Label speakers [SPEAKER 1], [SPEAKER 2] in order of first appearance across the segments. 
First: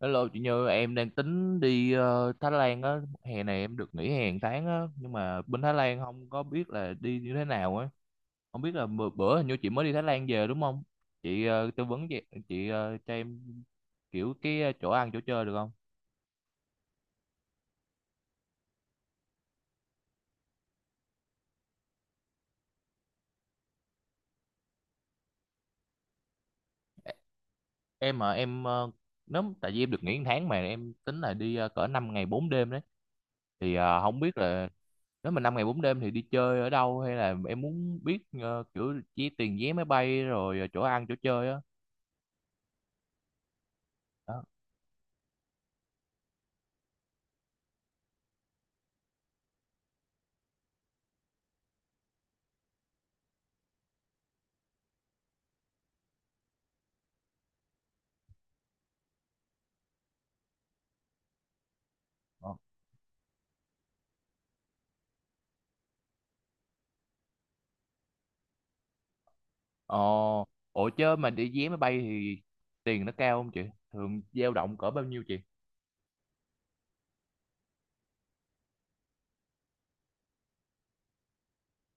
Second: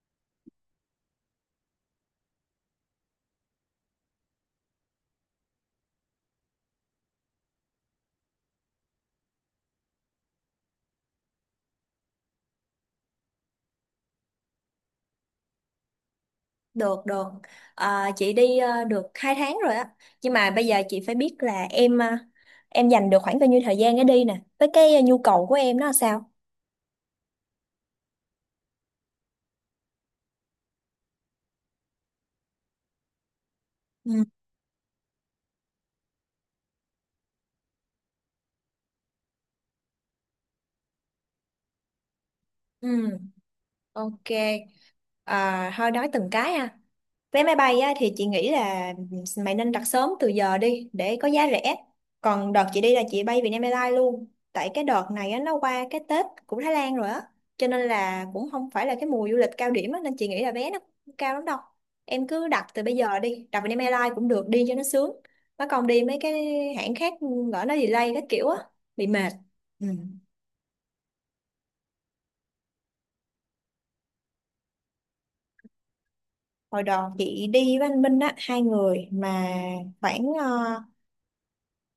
[SPEAKER 1] Hello chị Như, em đang tính đi Thái Lan á, hè này em được nghỉ hè một tháng á, nhưng mà bên Thái Lan không có biết là đi như thế nào á. Không biết là bữa hình như chị mới đi Thái Lan về đúng không? Chị tư vấn chị cho em kiểu cái chỗ ăn chỗ chơi được không?
[SPEAKER 2] Được, được. À, chị đi được 2 tháng rồi á. Nhưng mà bây giờ chị phải biết là em dành được khoảng bao nhiêu thời gian để đi nè. Với nhu cầu của em nó là sao?
[SPEAKER 1] Em mà em nếu tại vì em được nghỉ một tháng mà em tính là đi cỡ 5 ngày 4 đêm đấy, thì không
[SPEAKER 2] Ừ.
[SPEAKER 1] biết là nếu mà 5 ngày 4 đêm thì đi chơi ở đâu, hay là em muốn biết kiểu chi tiền vé máy bay rồi chỗ ăn chỗ chơi á?
[SPEAKER 2] Ừ, ok. À, thôi nói từng cái ha. Vé máy bay á, thì chị nghĩ là mày nên đặt sớm từ giờ đi để có giá rẻ. Còn đợt chị đi là chị bay Vietnam Airlines luôn. Tại cái đợt này á, nó qua cái Tết của Thái Lan rồi á. Cho nên là cũng không phải là cái mùa du lịch cao điểm á, nên chị nghĩ là vé nó không cao lắm đâu. Em cứ
[SPEAKER 1] Ờ.
[SPEAKER 2] đặt từ bây giờ đi, đặt Vietnam Airlines cũng được đi cho nó sướng. Nó còn đi mấy cái hãng khác lỡ nó delay các kiểu á, bị mệt. Ừ.
[SPEAKER 1] Ờ, ủa chứ mà đi vé máy bay thì tiền nó cao không chị? Thường dao động cỡ bao nhiêu chị?
[SPEAKER 2] Hồi đó chị đi với anh Minh á, hai người mà khoảng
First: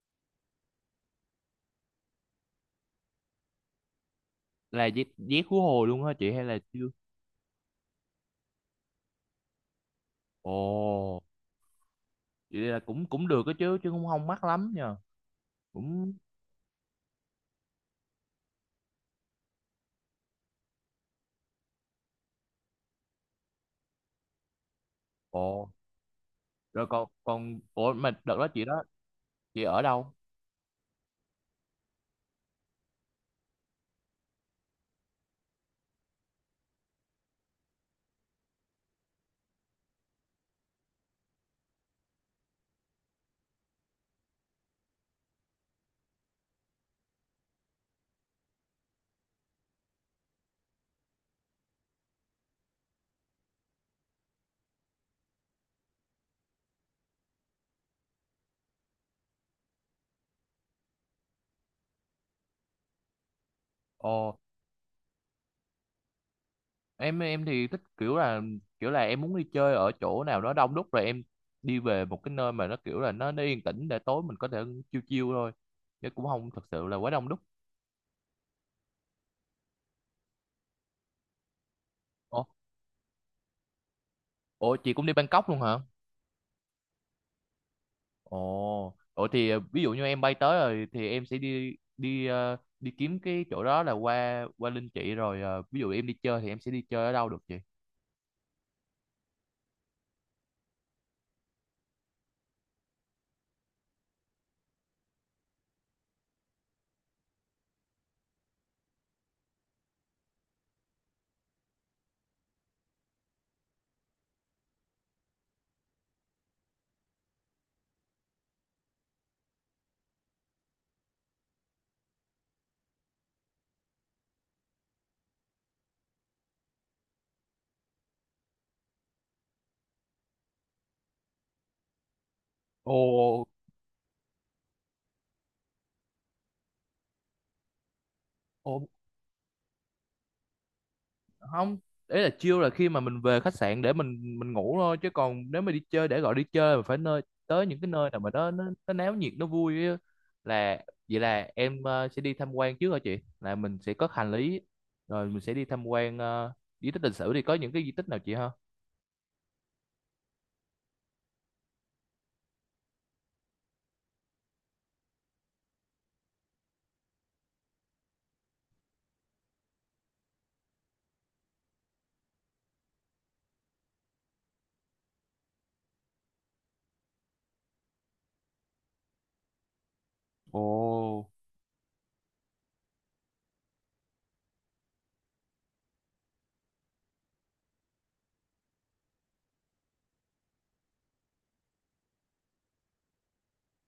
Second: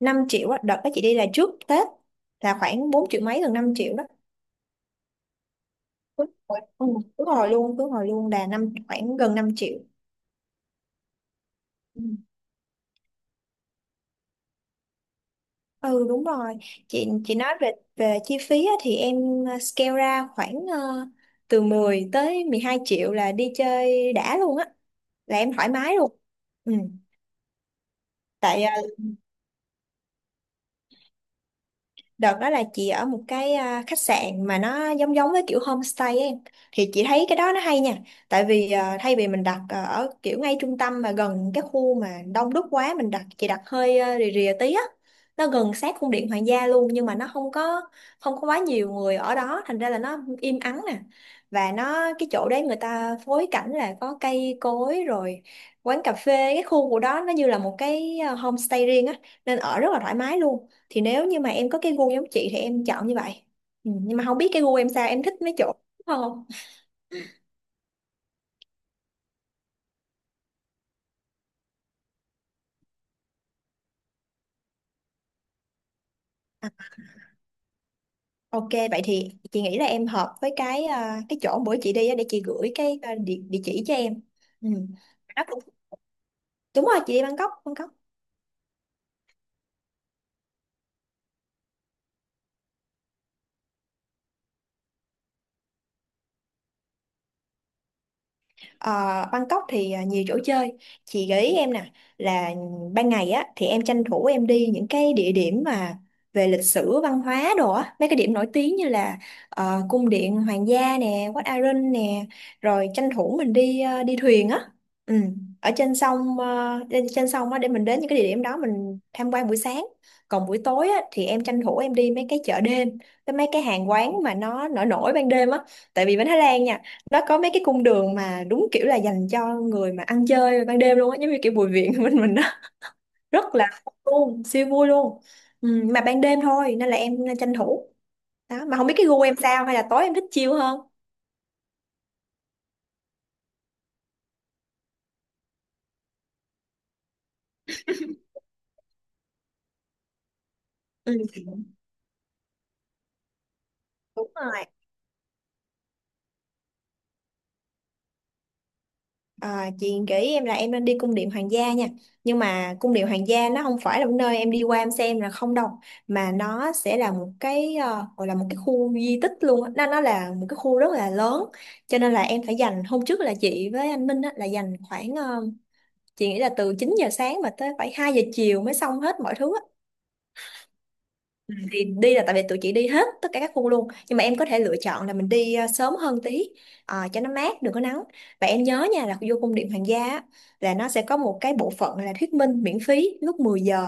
[SPEAKER 2] 5 triệu á, đợt đó chị đi là trước Tết là khoảng 4 triệu mấy gần 5 triệu đó.
[SPEAKER 1] Là vé khứ hồi luôn hả chị
[SPEAKER 2] Đúng
[SPEAKER 1] hay là
[SPEAKER 2] rồi, ừ,
[SPEAKER 1] chưa?
[SPEAKER 2] đúng rồi luôn, cứ hồi luôn là năm khoảng gần năm triệu.
[SPEAKER 1] Ồ,
[SPEAKER 2] Ừ.
[SPEAKER 1] vậy là cũng cũng được đó chứ chứ cũng không mắc lắm nha.
[SPEAKER 2] Ừ
[SPEAKER 1] Cũng.
[SPEAKER 2] đúng rồi. Chị nói về về chi phí á, thì em scale ra khoảng từ 10 tới 12 triệu là đi chơi đã luôn á, là em
[SPEAKER 1] Ồ,
[SPEAKER 2] thoải mái luôn. Ừ.
[SPEAKER 1] rồi còn còn ủa mà đợt đó
[SPEAKER 2] Tại ờ,
[SPEAKER 1] chị ở đâu?
[SPEAKER 2] Đợt đó là chị ở một cái khách sạn mà nó giống giống với kiểu homestay ấy. Thì chị thấy cái đó nó hay nha. Tại vì à, thay vì mình đặt à, ở kiểu ngay trung tâm mà gần cái khu mà đông đúc quá mình đặt chị đặt hơi à, rìa rìa tí á. Nó gần sát cung điện hoàng gia luôn nhưng mà nó không có quá nhiều người ở đó, thành ra là nó im ắng nè. Và nó cái chỗ đấy người ta phối cảnh là có cây cối rồi quán cà phê, cái khu của đó nó như là một cái homestay riêng á, nên ở rất là thoải mái luôn. Thì nếu như mà em có cái gu giống chị thì em chọn như vậy. Ừ, nhưng mà
[SPEAKER 1] Ồ,
[SPEAKER 2] không biết cái gu em sao, em thích mấy chỗ đúng không?
[SPEAKER 1] em thì thích kiểu là em muốn đi chơi ở chỗ nào đó đông đúc, rồi em đi về một cái nơi mà nó kiểu là nó yên tĩnh để tối mình có thể chill chill thôi. Chứ cũng không thật
[SPEAKER 2] À,
[SPEAKER 1] sự là quá đông đúc.
[SPEAKER 2] ok, vậy thì chị nghĩ là em hợp với cái chỗ bữa chị đi á, để chị
[SPEAKER 1] Ồ,
[SPEAKER 2] gửi địa chỉ cho em. Ừ.
[SPEAKER 1] ủa chị cũng đi
[SPEAKER 2] Đó
[SPEAKER 1] Bangkok luôn
[SPEAKER 2] cũng-
[SPEAKER 1] hả?
[SPEAKER 2] đúng rồi, chị đi Bangkok Bangkok
[SPEAKER 1] Ồ, ủa thì ví dụ như em bay tới rồi thì em sẽ đi đi ờ, đi kiếm cái chỗ đó là qua qua Linh chị, rồi ví dụ em đi chơi thì em sẽ đi chơi ở đâu được chị?
[SPEAKER 2] Ờ, Bangkok thì à, nhiều chỗ chơi, chị gợi ý em nè là ban ngày á thì em tranh thủ em đi những cái địa điểm mà về lịch sử văn hóa đồ á, mấy cái điểm nổi tiếng như là cung điện hoàng gia nè, Wat Arun nè, rồi tranh thủ mình đi đi thuyền á. Ừ. Ở trên sông, lên trên sông á để mình đến những cái địa điểm đó mình tham quan buổi sáng. Còn buổi tối á thì em tranh thủ em đi mấy cái chợ đêm, cái mấy cái hàng quán mà nó nổi nổi ban đêm á, tại vì bên Thái Lan nha, nó có mấy cái cung đường mà đúng kiểu là dành cho người mà ăn chơi ban đêm luôn á, giống như kiểu Bùi Viện bên mình đó,
[SPEAKER 1] Ồ,
[SPEAKER 2] rất là vui luôn, siêu vui luôn. Ừ, mà ban đêm thôi nên là em tranh thủ đó. Mà
[SPEAKER 1] ồ,
[SPEAKER 2] không biết cái gu em sao, hay là tối em thích chill hơn.
[SPEAKER 1] không, đấy là chill là khi mà mình về khách sạn để mình ngủ thôi, chứ còn nếu mà đi chơi, để gọi đi chơi mà phải tới những cái nơi nào mà nó náo nhiệt, nó vui á. Là
[SPEAKER 2] Ừ,
[SPEAKER 1] vậy là em sẽ đi tham quan trước hả chị? Là mình sẽ có hành
[SPEAKER 2] đúng
[SPEAKER 1] lý
[SPEAKER 2] rồi.
[SPEAKER 1] rồi mình sẽ đi tham quan di tích lịch sử, thì có những cái di tích nào chị ha?
[SPEAKER 2] À, chị gợi ý em là em nên đi cung điện hoàng gia nha, nhưng mà cung điện hoàng gia nó không phải là một nơi em đi qua em xem là không đâu, mà nó sẽ là một cái gọi là một cái khu di tích luôn á. Nó là một cái khu rất là lớn, cho nên là em phải dành hôm trước là chị với anh Minh á, là dành khoảng chị nghĩ là từ 9 giờ sáng mà tới phải 2 giờ chiều mới xong hết mọi thứ á.
[SPEAKER 1] Ồ.
[SPEAKER 2] Ừ. Thì đi là tại vì tụi chị đi hết tất cả các khu luôn, nhưng mà em có thể lựa chọn là mình đi à, sớm hơn tí, à, cho nó mát đừng có nắng. Và em nhớ nha, là vô cung điện Hoàng gia á, là nó sẽ có một cái bộ phận là thuyết minh miễn phí lúc 10 giờ,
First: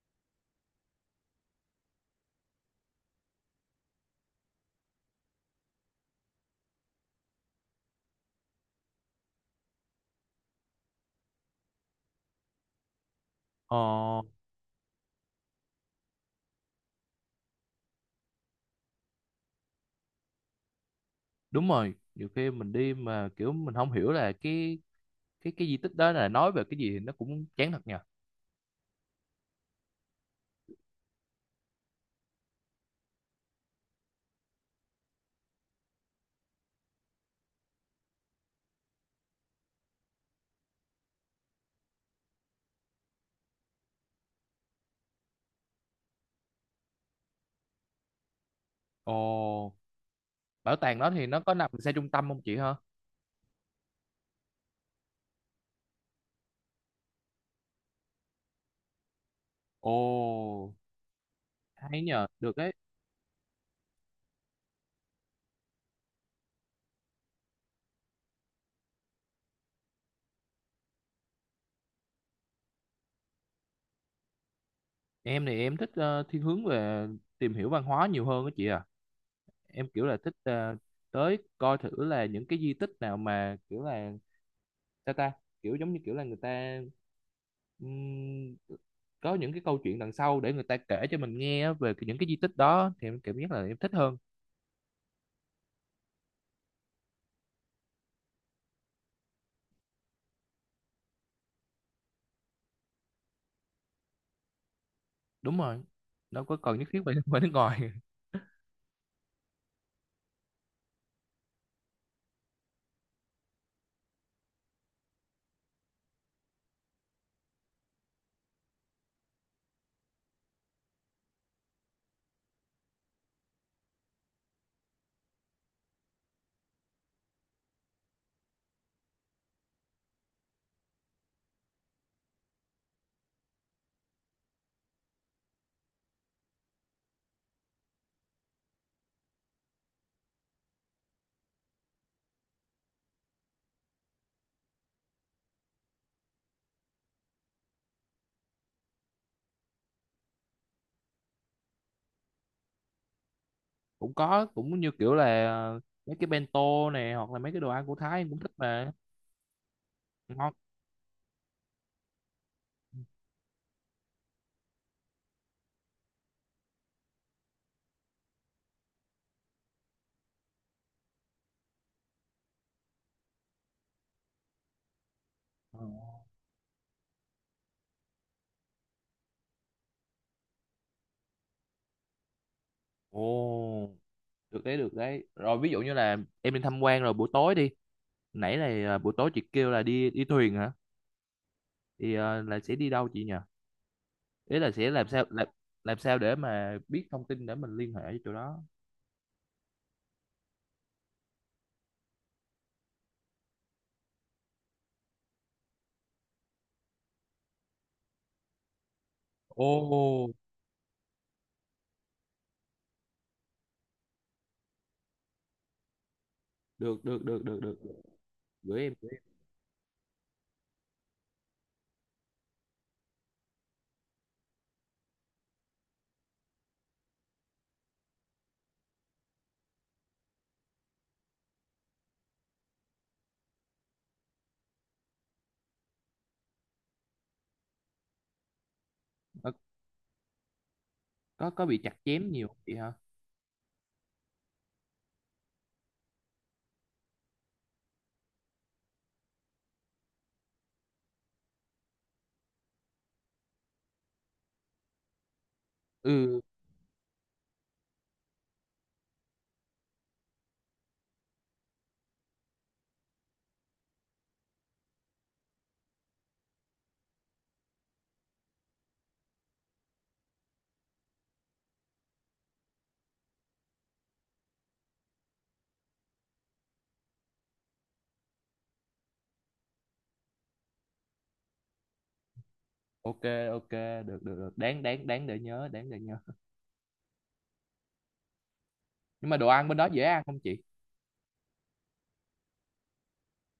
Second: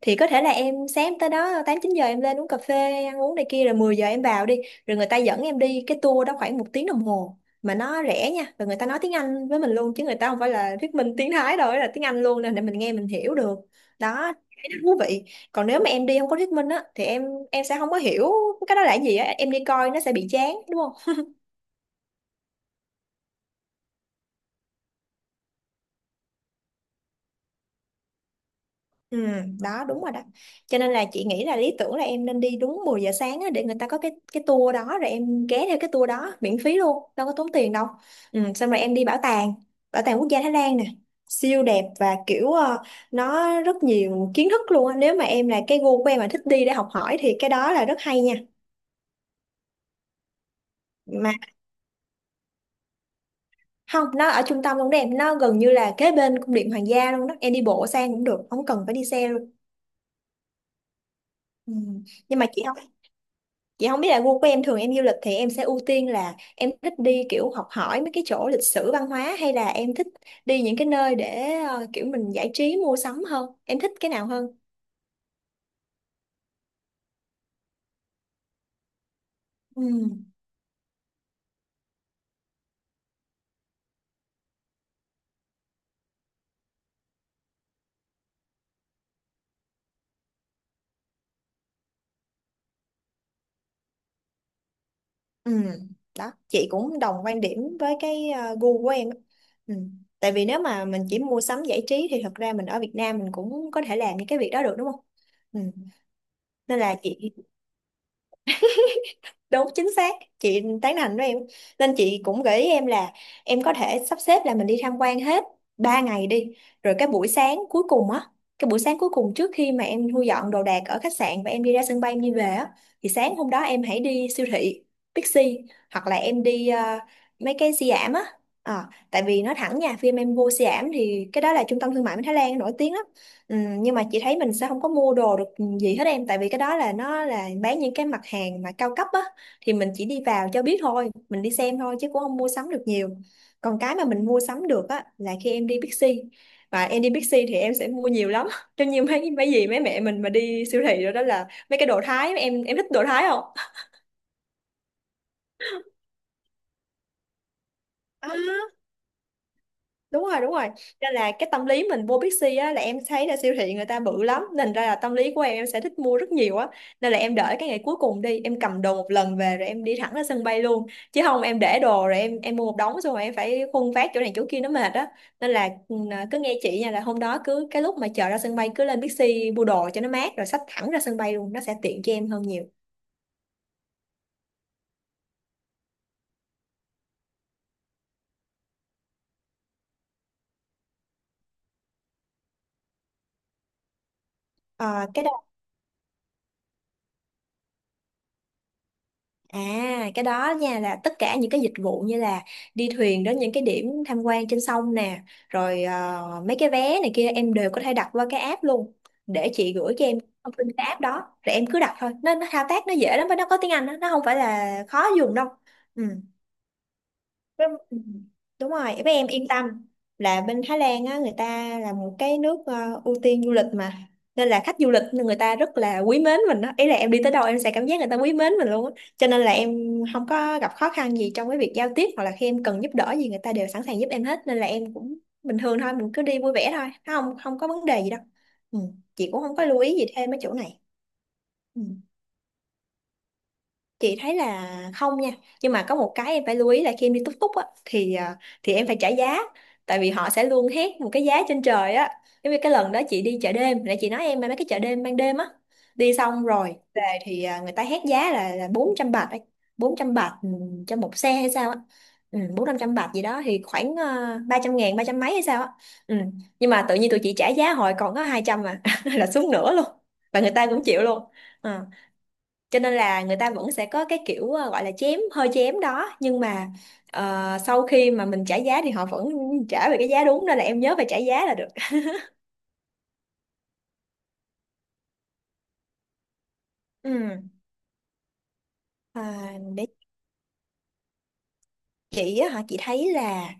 [SPEAKER 2] thì có thể là em sáng tới đó 8 9 giờ em lên uống cà phê ăn uống này kia rồi 10 giờ em vào đi, rồi người ta dẫn em đi cái tour đó khoảng một tiếng đồng hồ mà nó rẻ nha, và người ta nói tiếng Anh với mình luôn chứ người ta không phải là thuyết minh tiếng Thái đâu, là tiếng Anh luôn nên để mình nghe mình hiểu được.
[SPEAKER 1] Ờ.
[SPEAKER 2] Đó, thấy nó thú vị. Còn nếu mà em đi không có thuyết minh á thì em sẽ không có hiểu cái đó là cái gì á, em đi coi nó sẽ bị chán đúng không?
[SPEAKER 1] Đúng rồi, nhiều khi mình đi mà kiểu mình không hiểu là cái di tích đó là nói về cái gì thì nó cũng chán thật nhờ.
[SPEAKER 2] Ừ, đó đúng rồi đó. Cho nên là chị nghĩ là lý tưởng là em nên đi đúng 10 giờ sáng á, để người ta có cái tour đó rồi em ghé theo cái tour đó miễn phí luôn, đâu có tốn tiền đâu. Ừ, xong rồi em đi bảo tàng, bảo tàng quốc gia Thái Lan nè, siêu đẹp và kiểu nó rất nhiều kiến thức luôn á. Nếu mà em là cái gu của em mà thích đi để học hỏi thì cái đó là rất hay nha.
[SPEAKER 1] Ồ, bảo tàng đó thì
[SPEAKER 2] Mà
[SPEAKER 1] nó có nằm xa trung tâm không chị hả?
[SPEAKER 2] không, nó ở trung tâm cũng đẹp, nó gần như là kế bên cung điện hoàng gia luôn đó, em đi bộ sang cũng được, không cần phải đi xe luôn.
[SPEAKER 1] Ồ,
[SPEAKER 2] Ừ.
[SPEAKER 1] hay nhờ,
[SPEAKER 2] Nhưng mà
[SPEAKER 1] được
[SPEAKER 2] chị
[SPEAKER 1] đấy.
[SPEAKER 2] không chị không biết là gu của em thường em du lịch thì em sẽ ưu tiên là em thích đi kiểu học hỏi mấy cái chỗ lịch sử văn hóa, hay là em thích đi những cái nơi để kiểu mình giải trí mua sắm hơn, em thích cái nào hơn?
[SPEAKER 1] Em thì em thích thiên hướng về tìm hiểu văn hóa nhiều hơn đó chị à.
[SPEAKER 2] Ừ.
[SPEAKER 1] Em kiểu là thích tới coi thử là những cái di tích nào mà kiểu là sao ta, kiểu giống như kiểu là người ta ừm, có những cái câu chuyện đằng sau để người ta kể cho mình nghe á về những cái di tích đó thì em cảm giác là em thích hơn.
[SPEAKER 2] Ừ. Đó, chị cũng đồng quan điểm với gu của em á. Ừ. Tại vì nếu mà mình chỉ mua sắm giải trí thì thật ra mình ở Việt Nam mình cũng có thể làm những cái việc đó được đúng không?
[SPEAKER 1] Đúng
[SPEAKER 2] Ừ.
[SPEAKER 1] rồi, đâu có cần
[SPEAKER 2] Nên
[SPEAKER 1] nhất
[SPEAKER 2] là
[SPEAKER 1] thiết phải
[SPEAKER 2] chị-
[SPEAKER 1] phải nước ngoài
[SPEAKER 2] đúng, chính xác, chị tán thành với em. Nên chị cũng gợi ý em là em có thể sắp xếp là mình đi tham quan hết 3 ngày đi, rồi cái buổi sáng cuối cùng á, cái buổi sáng cuối cùng trước khi mà em thu dọn đồ đạc ở khách sạn và em đi ra sân bay em đi về á, thì sáng hôm đó em hãy đi siêu thị Bixi, hoặc là em đi mấy cái Siam giảm á. Ờ, tại vì nói thẳng nha, phim em vô Siam thì cái đó là trung tâm thương mại của Thái Lan nổi tiếng lắm. Ừ, nhưng mà chị thấy mình sẽ không có mua đồ được gì hết em, tại vì cái đó là nó là bán những cái mặt hàng mà cao cấp á, thì mình chỉ đi vào cho biết thôi, mình đi xem thôi chứ cũng không mua sắm được nhiều. Còn cái mà mình mua sắm được á là khi em đi Bixi, và em đi Bixi thì em sẽ mua nhiều lắm trong như mấy mấy gì mấy mẹ mình mà đi siêu thị rồi đó, là mấy cái đồ Thái, em thích đồ Thái không?
[SPEAKER 1] cũng có, cũng như kiểu là mấy cái bento này hoặc là mấy cái đồ ăn của Thái em
[SPEAKER 2] À.
[SPEAKER 1] cũng thích mà.
[SPEAKER 2] Đúng rồi, đúng
[SPEAKER 1] Ngon.
[SPEAKER 2] rồi. Nên là cái tâm lý mình vô Bixi á là em thấy là siêu thị người ta bự lắm nên ra là tâm lý của em sẽ thích mua rất nhiều á. Nên là em đợi cái ngày cuối cùng đi, em cầm đồ một lần về rồi em đi thẳng ra sân bay luôn, chứ không em để đồ rồi em mua một đống xong rồi em phải khuân vác chỗ này chỗ kia nó mệt á. Nên là
[SPEAKER 1] Ờ.
[SPEAKER 2] ừ, à, cứ nghe chị nha, là hôm đó cứ cái lúc mà chờ ra sân bay cứ lên Bixi mua đồ cho nó mát rồi xách thẳng ra sân bay luôn, nó sẽ tiện cho em hơn nhiều.
[SPEAKER 1] Ồ, được đấy, được đấy. Rồi ví dụ như là em đi tham quan rồi buổi tối đi, nãy là buổi tối chị kêu là đi đi thuyền hả? Thì là sẽ đi đâu chị nhỉ? Ý là sẽ
[SPEAKER 2] à, cái
[SPEAKER 1] làm sao để mà biết thông tin để mình liên hệ với chỗ đó.
[SPEAKER 2] À, cái đó nha là tất cả những cái dịch vụ như là đi thuyền đến những cái điểm tham quan trên sông nè, rồi mấy cái vé này kia em đều có thể đặt qua cái app luôn. Để
[SPEAKER 1] Ồ,
[SPEAKER 2] chị gửi cho em thông tin cái app đó, rồi em cứ đặt thôi. Nó thao tác nó dễ lắm và nó có tiếng Anh đó, nó không phải là khó dùng đâu. Ừ.
[SPEAKER 1] được, được, được, được,
[SPEAKER 2] Với-
[SPEAKER 1] được,
[SPEAKER 2] ừ,
[SPEAKER 1] được.
[SPEAKER 2] Đúng
[SPEAKER 1] Gửi
[SPEAKER 2] rồi,
[SPEAKER 1] em, gửi
[SPEAKER 2] với
[SPEAKER 1] em.
[SPEAKER 2] em yên tâm là bên Thái Lan á, người ta là một cái nước ưu tiên du lịch mà, nên là khách du lịch người ta rất là quý mến mình đó. Ý là em đi tới đâu em sẽ cảm giác người ta quý mến mình luôn á, cho nên là em không có gặp khó khăn gì trong cái việc giao tiếp, hoặc là khi em cần giúp đỡ gì người ta đều sẵn sàng giúp em hết, nên là em cũng bình thường thôi, mình cứ đi vui vẻ thôi, không không có vấn đề gì đâu. Ừ. Chị cũng
[SPEAKER 1] Ờ,
[SPEAKER 2] không có lưu ý gì thêm mấy chỗ này.
[SPEAKER 1] có bị
[SPEAKER 2] Ừ,
[SPEAKER 1] chặt chém nhiều không chị hả?
[SPEAKER 2] chị thấy là không nha. Nhưng mà có một cái em phải lưu ý là khi em đi túc túc á thì thì em phải trả giá, tại vì họ sẽ luôn hét một cái giá trên trời á. Giống như cái lần đó chị đi chợ đêm, nãy chị nói em mà, mấy cái chợ đêm ban đêm á, đi
[SPEAKER 1] Ừ.
[SPEAKER 2] xong rồi về thì người ta hét giá là 400 bạc ấy. Bốn trăm bạc, ừ, cho một xe hay sao á. Ừ, 400-500 bạc gì đó thì khoảng 300.000, 300 mấy hay sao á. Ừ. Nhưng mà tự nhiên tụi chị trả giá hồi còn có 200 mà là xuống nửa luôn, và người ta cũng chịu luôn. Ờ, cho nên là người ta vẫn sẽ có cái kiểu gọi là chém, hơi chém đó, nhưng mà sau khi mà mình trả giá thì họ vẫn trả về cái giá đúng, nên là em nhớ phải trả giá là được.
[SPEAKER 1] Ok, ok, được, được, được, đáng đáng đáng để nhớ, đáng để nhớ.
[SPEAKER 2] Ừ.
[SPEAKER 1] Nhưng mà đồ
[SPEAKER 2] À,
[SPEAKER 1] ăn bên đó dễ ăn không chị?
[SPEAKER 2] chị á hả, chị thấy là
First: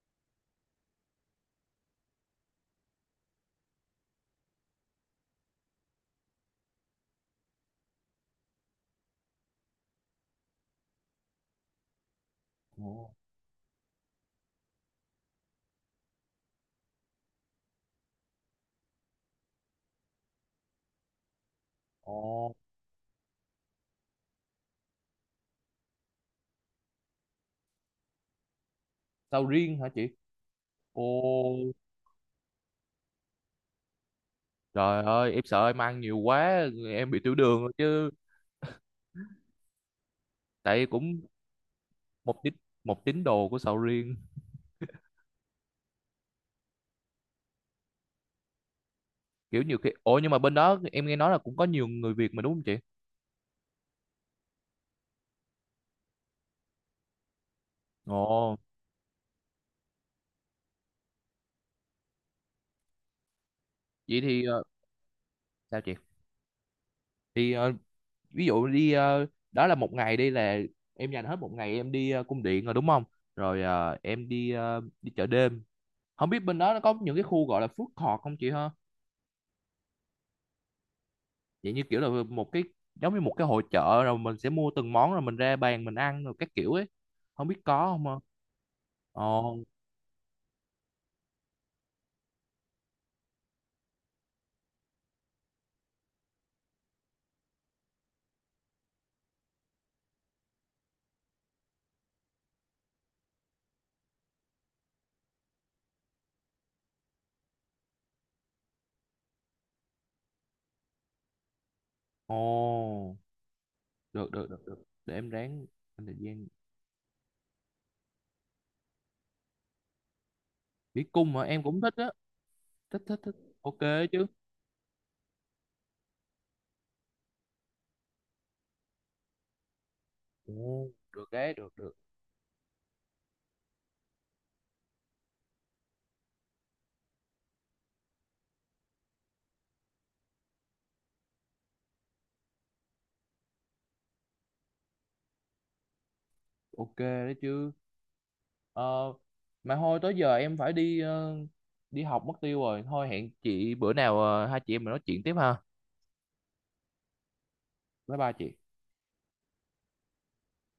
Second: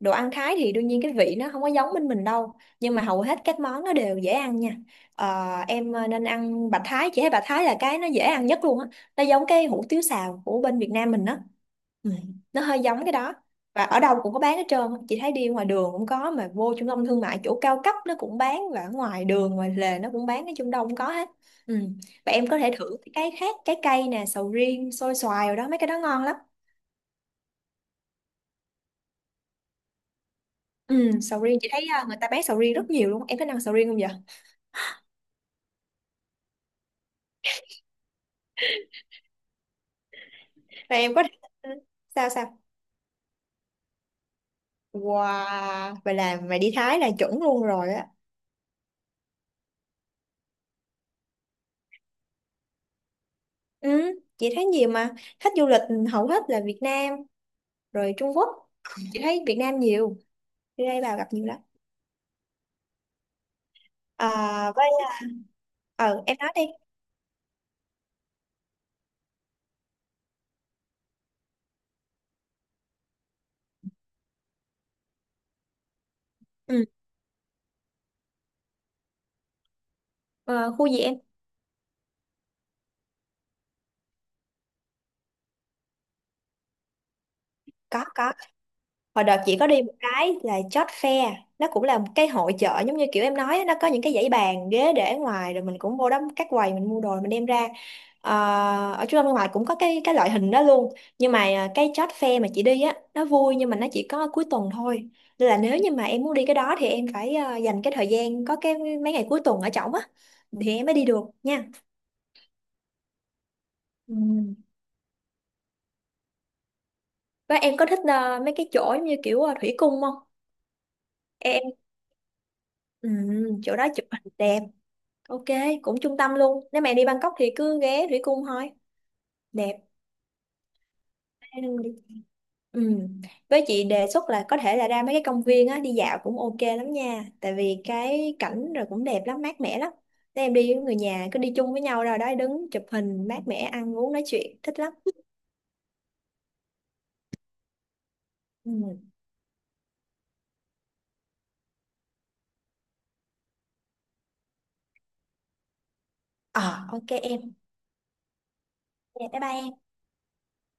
[SPEAKER 2] đồ ăn Thái thì đương nhiên cái vị nó không có giống bên mình đâu, nhưng mà hầu hết các món nó đều dễ ăn nha. Ờ, em nên ăn bạch Thái, chị thấy bạch Thái là cái nó dễ ăn nhất luôn á. Nó giống cái hủ tiếu xào của bên Việt Nam mình á. Ừ, nó hơi giống
[SPEAKER 1] Ồ.
[SPEAKER 2] cái đó, và ở đâu cũng có bán hết trơn á. Chị thấy đi ngoài đường cũng có, mà vô trung tâm thương mại chỗ cao cấp nó cũng bán, và ở ngoài đường ngoài lề nó cũng bán, nói chung đâu cũng có hết. Ừ.
[SPEAKER 1] Ồ,
[SPEAKER 2] Và em có thể thử cái khác, trái cây nè, sầu riêng, xôi xoài rồi đó, mấy cái đó ngon lắm.
[SPEAKER 1] sầu riêng hả chị? Ồ,
[SPEAKER 2] Ừ, sầu riêng chị thấy người ta bán sầu riêng rất nhiều luôn, em có ăn sầu riêng không vậy?
[SPEAKER 1] trời ơi, em sợ em ăn nhiều quá em bị tiểu đường rồi chứ. Tại
[SPEAKER 2] Rồi em
[SPEAKER 1] cũng
[SPEAKER 2] có sao
[SPEAKER 1] một tín
[SPEAKER 2] sao?
[SPEAKER 1] một tín đồ của sầu riêng.
[SPEAKER 2] Wow, vậy là mày đi Thái là chuẩn luôn rồi á.
[SPEAKER 1] Kiểu nhiều khi. Ồ, nhưng mà bên đó em nghe nói là cũng có nhiều người Việt mà đúng không chị?
[SPEAKER 2] Ừ, chị thấy nhiều mà, khách du lịch hầu hết là Việt Nam rồi Trung Quốc.
[SPEAKER 1] Ồ,
[SPEAKER 2] Chị thấy Việt Nam nhiều, đi đây vào gặp nhiều lắm.
[SPEAKER 1] vậy
[SPEAKER 2] À,
[SPEAKER 1] thì
[SPEAKER 2] với
[SPEAKER 1] sao chị?
[SPEAKER 2] ờ em nói đi.
[SPEAKER 1] Thì ví dụ đi đó là một ngày đi là em dành hết một ngày em đi cung điện rồi đúng không? Rồi em đi chợ đêm. Không biết bên đó nó
[SPEAKER 2] Ừ.
[SPEAKER 1] có những cái khu gọi là food court không chị ha?
[SPEAKER 2] Ờ, khu gì em?
[SPEAKER 1] Vậy như kiểu là một cái, giống như một cái hội chợ rồi mình sẽ mua từng món rồi mình ra bàn mình ăn rồi các kiểu ấy. Không biết có
[SPEAKER 2] Có
[SPEAKER 1] không ha?
[SPEAKER 2] có. Hồi
[SPEAKER 1] Ồ.
[SPEAKER 2] đợt chị có đi một cái là chót Fair, nó cũng là một cái hội chợ giống như kiểu em nói á, nó có những cái dãy bàn ghế để ngoài rồi mình cũng vô đó các quầy mình mua đồ mình đem ra. Ờ, ở trung tâm thương mại cũng có cái loại hình đó luôn, nhưng mà cái chót Fair mà chị đi á nó vui, nhưng mà nó chỉ có cuối tuần thôi, nên là nếu như mà em muốn đi cái đó thì em phải dành cái thời gian có cái mấy ngày cuối tuần ở trỏng á thì em mới đi được nha.
[SPEAKER 1] Ồ,
[SPEAKER 2] Ừ.
[SPEAKER 1] được, được, được, được, để em ráng dành thời gian.
[SPEAKER 2] Và em có thích mấy cái chỗ giống như kiểu thủy cung không?
[SPEAKER 1] Đi cung hả? Em
[SPEAKER 2] Em
[SPEAKER 1] cũng thích á. Thích,
[SPEAKER 2] ừ,
[SPEAKER 1] thích, thích.
[SPEAKER 2] chỗ
[SPEAKER 1] Ok
[SPEAKER 2] đó chụp
[SPEAKER 1] chứ.
[SPEAKER 2] hình đẹp. Ok, cũng trung tâm luôn. Nếu mẹ đi Bangkok thì cứ ghé Thủy Cung thôi. Đẹp.
[SPEAKER 1] Ồ, được đấy, được, được.
[SPEAKER 2] Ừ. Với chị đề xuất là có thể là ra mấy cái công viên á, đi dạo cũng ok lắm nha. Tại vì cái cảnh rồi cũng đẹp lắm, mát mẻ lắm. Nếu em đi với người nhà cứ đi chung với nhau rồi đó, đứng chụp hình, mát mẻ, ăn uống nói chuyện thích lắm.
[SPEAKER 1] Ok đấy chứ.
[SPEAKER 2] Ừ.
[SPEAKER 1] Ờ, mà thôi tới giờ em phải đi học mất tiêu rồi. Thôi hẹn chị bữa nào hai chị em mình nói chuyện tiếp ha.
[SPEAKER 2] Ờ ok em.
[SPEAKER 1] Bye bye chị.
[SPEAKER 2] Dạ, bye bye em.